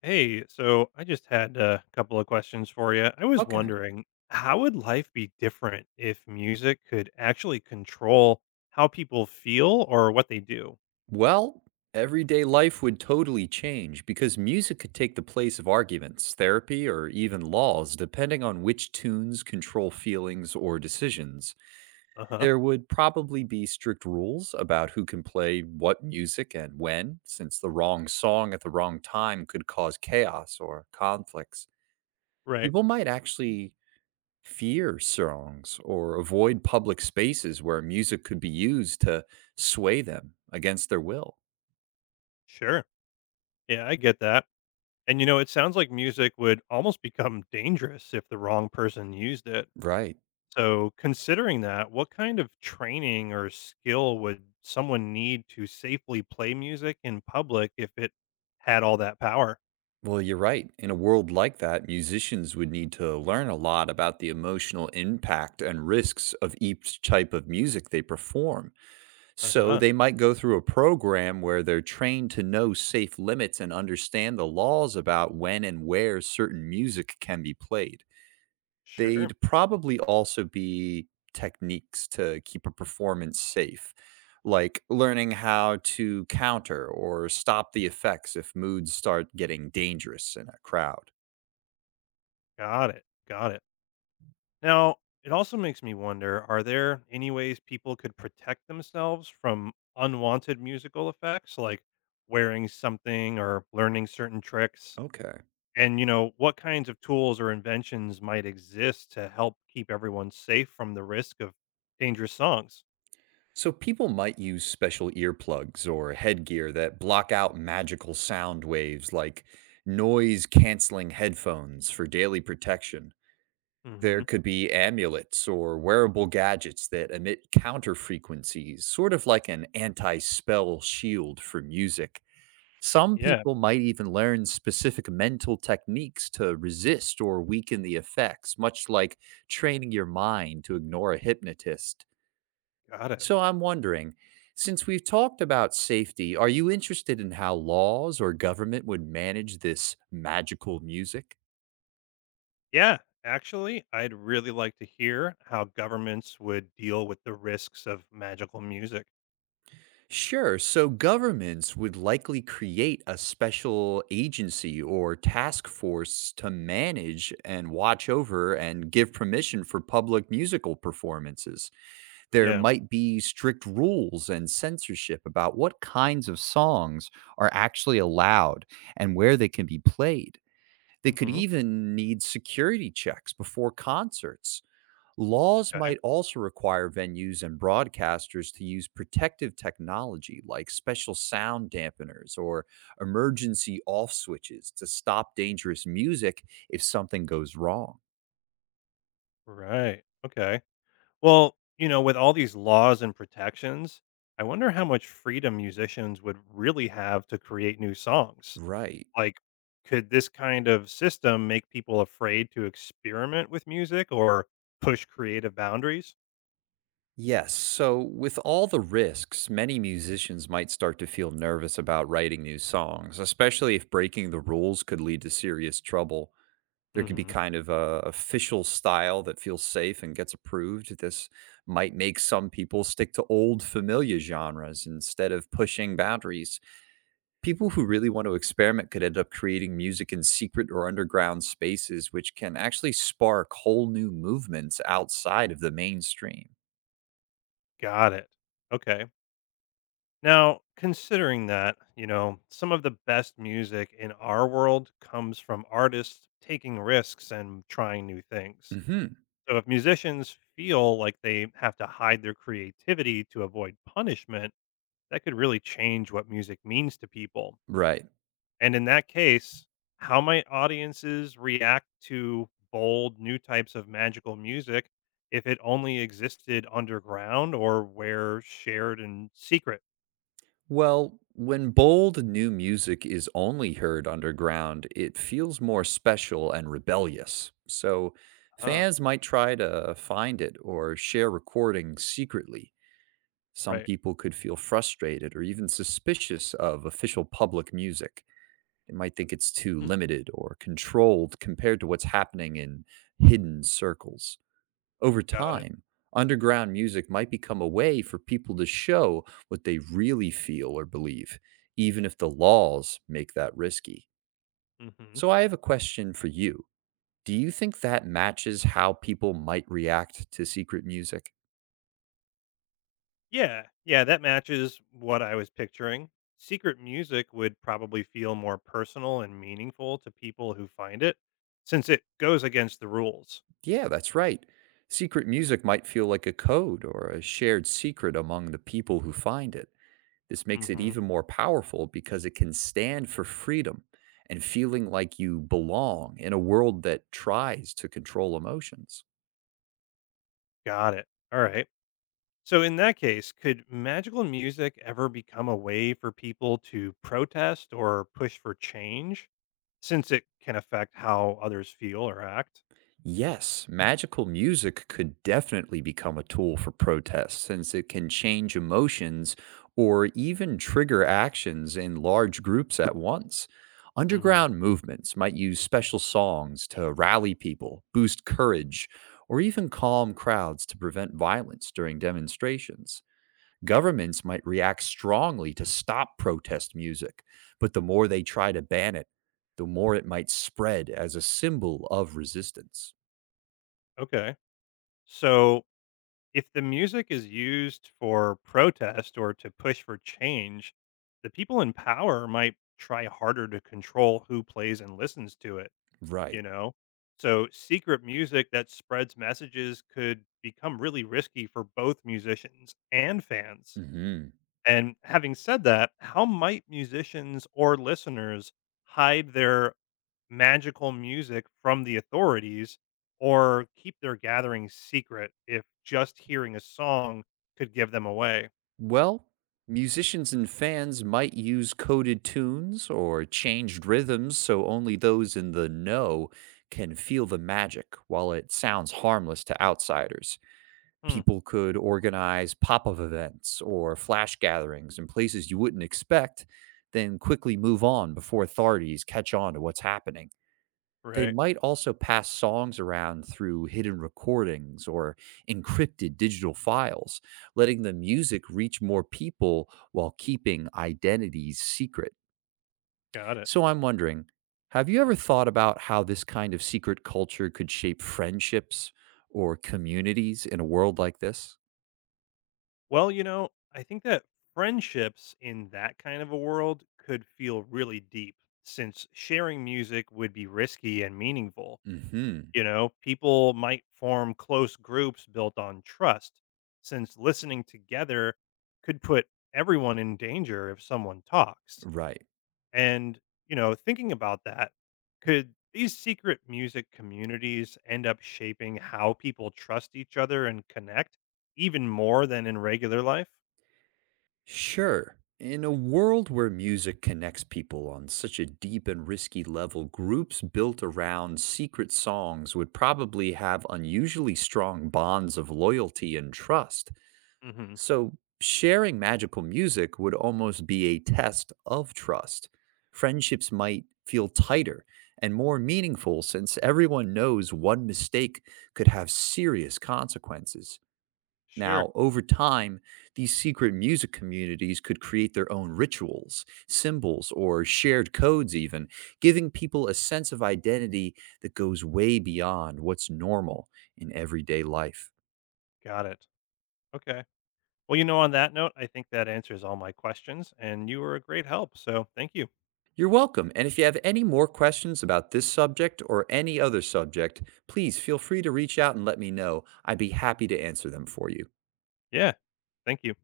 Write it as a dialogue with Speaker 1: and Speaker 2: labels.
Speaker 1: Hey, so I just had a couple of questions for you. I was
Speaker 2: Okay.
Speaker 1: wondering, how would life be different if music could actually control how people feel or what they do?
Speaker 2: Well, everyday life would totally change because music could take the place of arguments, therapy, or even laws, depending on which tunes control feelings or decisions.
Speaker 1: Uh huh.
Speaker 2: There would probably be strict rules about who can play what music and when, since the wrong song at the wrong time could cause chaos or conflicts.
Speaker 1: Right.
Speaker 2: People might actually fear songs or avoid public spaces where music could be used to sway them against their will.
Speaker 1: Sure. Yeah, I get that. And it sounds like music would almost become dangerous if the wrong person used it.
Speaker 2: Right.
Speaker 1: So, considering that, what kind of training or skill would someone need to safely play music in public if it had all that power?
Speaker 2: Well, you're right. In a world like that, musicians would need to learn a lot about the emotional impact and risks of each type of music they perform.
Speaker 1: Uh
Speaker 2: So
Speaker 1: huh.
Speaker 2: they might go through a program where they're trained to know safe limits and understand the laws about when and where certain music can be played.
Speaker 1: Sure.
Speaker 2: They'd probably also be techniques to keep a performance safe, like learning how to counter or stop the effects if moods start getting dangerous in a crowd.
Speaker 1: Got it. Got it. Now, it also makes me wonder, are there any ways people could protect themselves from unwanted musical effects, like wearing something or learning certain tricks?
Speaker 2: Okay.
Speaker 1: And, what kinds of tools or inventions might exist to help keep everyone safe from the risk of dangerous songs?
Speaker 2: So people might use special earplugs or headgear that block out magical sound waves like noise canceling headphones for daily protection. There
Speaker 1: Hmm.
Speaker 2: could be amulets or wearable gadgets that emit counter frequencies, sort of like an anti spell shield for music. Some
Speaker 1: Yeah,
Speaker 2: people might even learn specific mental techniques to resist or weaken the effects, much like training your mind to ignore a hypnotist.
Speaker 1: got it.
Speaker 2: So I'm wondering, since we've talked about safety, are you interested in how laws or government would manage this magical music?
Speaker 1: Yeah, actually, I'd really like to hear how governments would deal with the risks of magical music.
Speaker 2: Sure. So governments would likely create a special agency or task force to manage and watch over and give permission for public musical performances. There
Speaker 1: Yeah.
Speaker 2: might be strict rules and censorship about what kinds of songs are actually allowed and where they can be played. They could
Speaker 1: Hmm.
Speaker 2: even need security checks before concerts. Laws might also require venues and broadcasters to use protective technology like special sound dampeners or emergency off switches to stop dangerous music if something goes wrong.
Speaker 1: Right. Okay. Well, with all these laws and protections, I wonder how much freedom musicians would really have to create new songs.
Speaker 2: Right.
Speaker 1: Like, could this kind of system make people afraid to experiment with music or push creative boundaries?
Speaker 2: Yes. So, with all the risks, many musicians might start to feel nervous about writing new songs, especially if breaking the rules could lead to serious trouble. There could be
Speaker 1: Hmm.
Speaker 2: kind of a official style that feels safe and gets approved. This might make some people stick to old familiar genres instead of pushing boundaries. People who really want to experiment could end up creating music in secret or underground spaces, which can actually spark whole new movements outside of the mainstream.
Speaker 1: Got it. Okay. Now, considering that, some of the best music in our world comes from artists taking risks and trying new things.
Speaker 2: hmm
Speaker 1: So if musicians feel like they have to hide their creativity to avoid punishment, that could really change what music means to people.
Speaker 2: Right.
Speaker 1: And in that case, how might audiences react to bold new types of magical music if it only existed underground or were shared in secret?
Speaker 2: Well, when bold new music is only heard underground, it feels more special and rebellious. So
Speaker 1: Ah,
Speaker 2: fans might try to find it or share recordings secretly. Some
Speaker 1: right.
Speaker 2: people could feel frustrated or even suspicious of official public music. They might think it's too
Speaker 1: Hmm,
Speaker 2: limited or controlled compared to what's happening in hidden circles. Over
Speaker 1: got it.
Speaker 2: time, underground music might become a way for people to show what they really feel or believe, even if the laws make that risky.
Speaker 1: Hmm.
Speaker 2: So, I have a question for you. Do you think that matches how people might react to secret music?
Speaker 1: Yeah, yeah, that matches what I was picturing. Secret music would probably feel more personal and meaningful to people who find it since it goes against the rules.
Speaker 2: Yeah, that's right. Secret music might feel like a code or a shared secret among the people who find it. This makes it
Speaker 1: Mhm.
Speaker 2: even more powerful because it can stand for freedom and feeling like you belong in a world that tries to control emotions.
Speaker 1: Got it. All right. So in that case, could magical music ever become a way for people to protest or push for change since it can affect how others feel or act?
Speaker 2: Yes, magical music could definitely become a tool for protest since it can change emotions or even trigger actions in large groups at once.
Speaker 1: Mhm.
Speaker 2: Underground movements might use special songs to rally people, boost courage, or even calm crowds to prevent violence during demonstrations. Governments might react strongly to stop protest music, but the more they try to ban it, the more it might spread as a symbol of resistance.
Speaker 1: Okay. So if the music is used for protest or to push for change, the people in power might try harder to control who plays and listens to it, you
Speaker 2: Right.
Speaker 1: know? So, secret music that spreads messages could become really risky for both musicians and fans.
Speaker 2: hmm
Speaker 1: And having said that, how might musicians or listeners hide their magical music from the authorities or keep their gatherings secret if just hearing a song could give them away.
Speaker 2: Well, musicians and fans might use coded tunes or changed rhythms so only those in the know can feel the magic while it sounds harmless to outsiders.
Speaker 1: Hmm,
Speaker 2: People could organize pop-up events or flash gatherings in places you wouldn't expect, then quickly move on before authorities catch on to what's happening. They
Speaker 1: right.
Speaker 2: might also pass songs around through hidden recordings or encrypted digital files, letting the music reach more people while keeping identities secret.
Speaker 1: Got it.
Speaker 2: So I'm wondering, have you ever thought about how this kind of secret culture could shape friendships or communities in a world like this?
Speaker 1: Well, I think that friendships in that kind of a world could feel really deep since sharing music would be risky and meaningful.
Speaker 2: Mhm.
Speaker 1: People might form close groups built on trust since listening together could put everyone in danger if someone talks.
Speaker 2: Right.
Speaker 1: And, thinking about that, could these secret music communities end up shaping how people trust each other and connect even more than in regular life?
Speaker 2: Sure. In a world where music connects people on such a deep and risky level, groups built around secret songs would probably have unusually strong bonds of loyalty and trust.
Speaker 1: Hmm.
Speaker 2: So, sharing magical music would almost be a test of trust. Friendships might feel tighter and more meaningful since everyone knows one mistake could have serious consequences.
Speaker 1: Sure.
Speaker 2: Now, over time, these secret music communities could create their own rituals, symbols, or shared codes, even giving people a sense of identity that goes way beyond what's normal in everyday life.
Speaker 1: Got it. Okay. Well, on that note, I think that answers all my questions, and you were a great help. So thank you.
Speaker 2: You're welcome. And if you have any more questions about this subject or any other subject, please feel free to reach out and let me know. I'd be happy to answer them for you.
Speaker 1: Yeah. Thank you.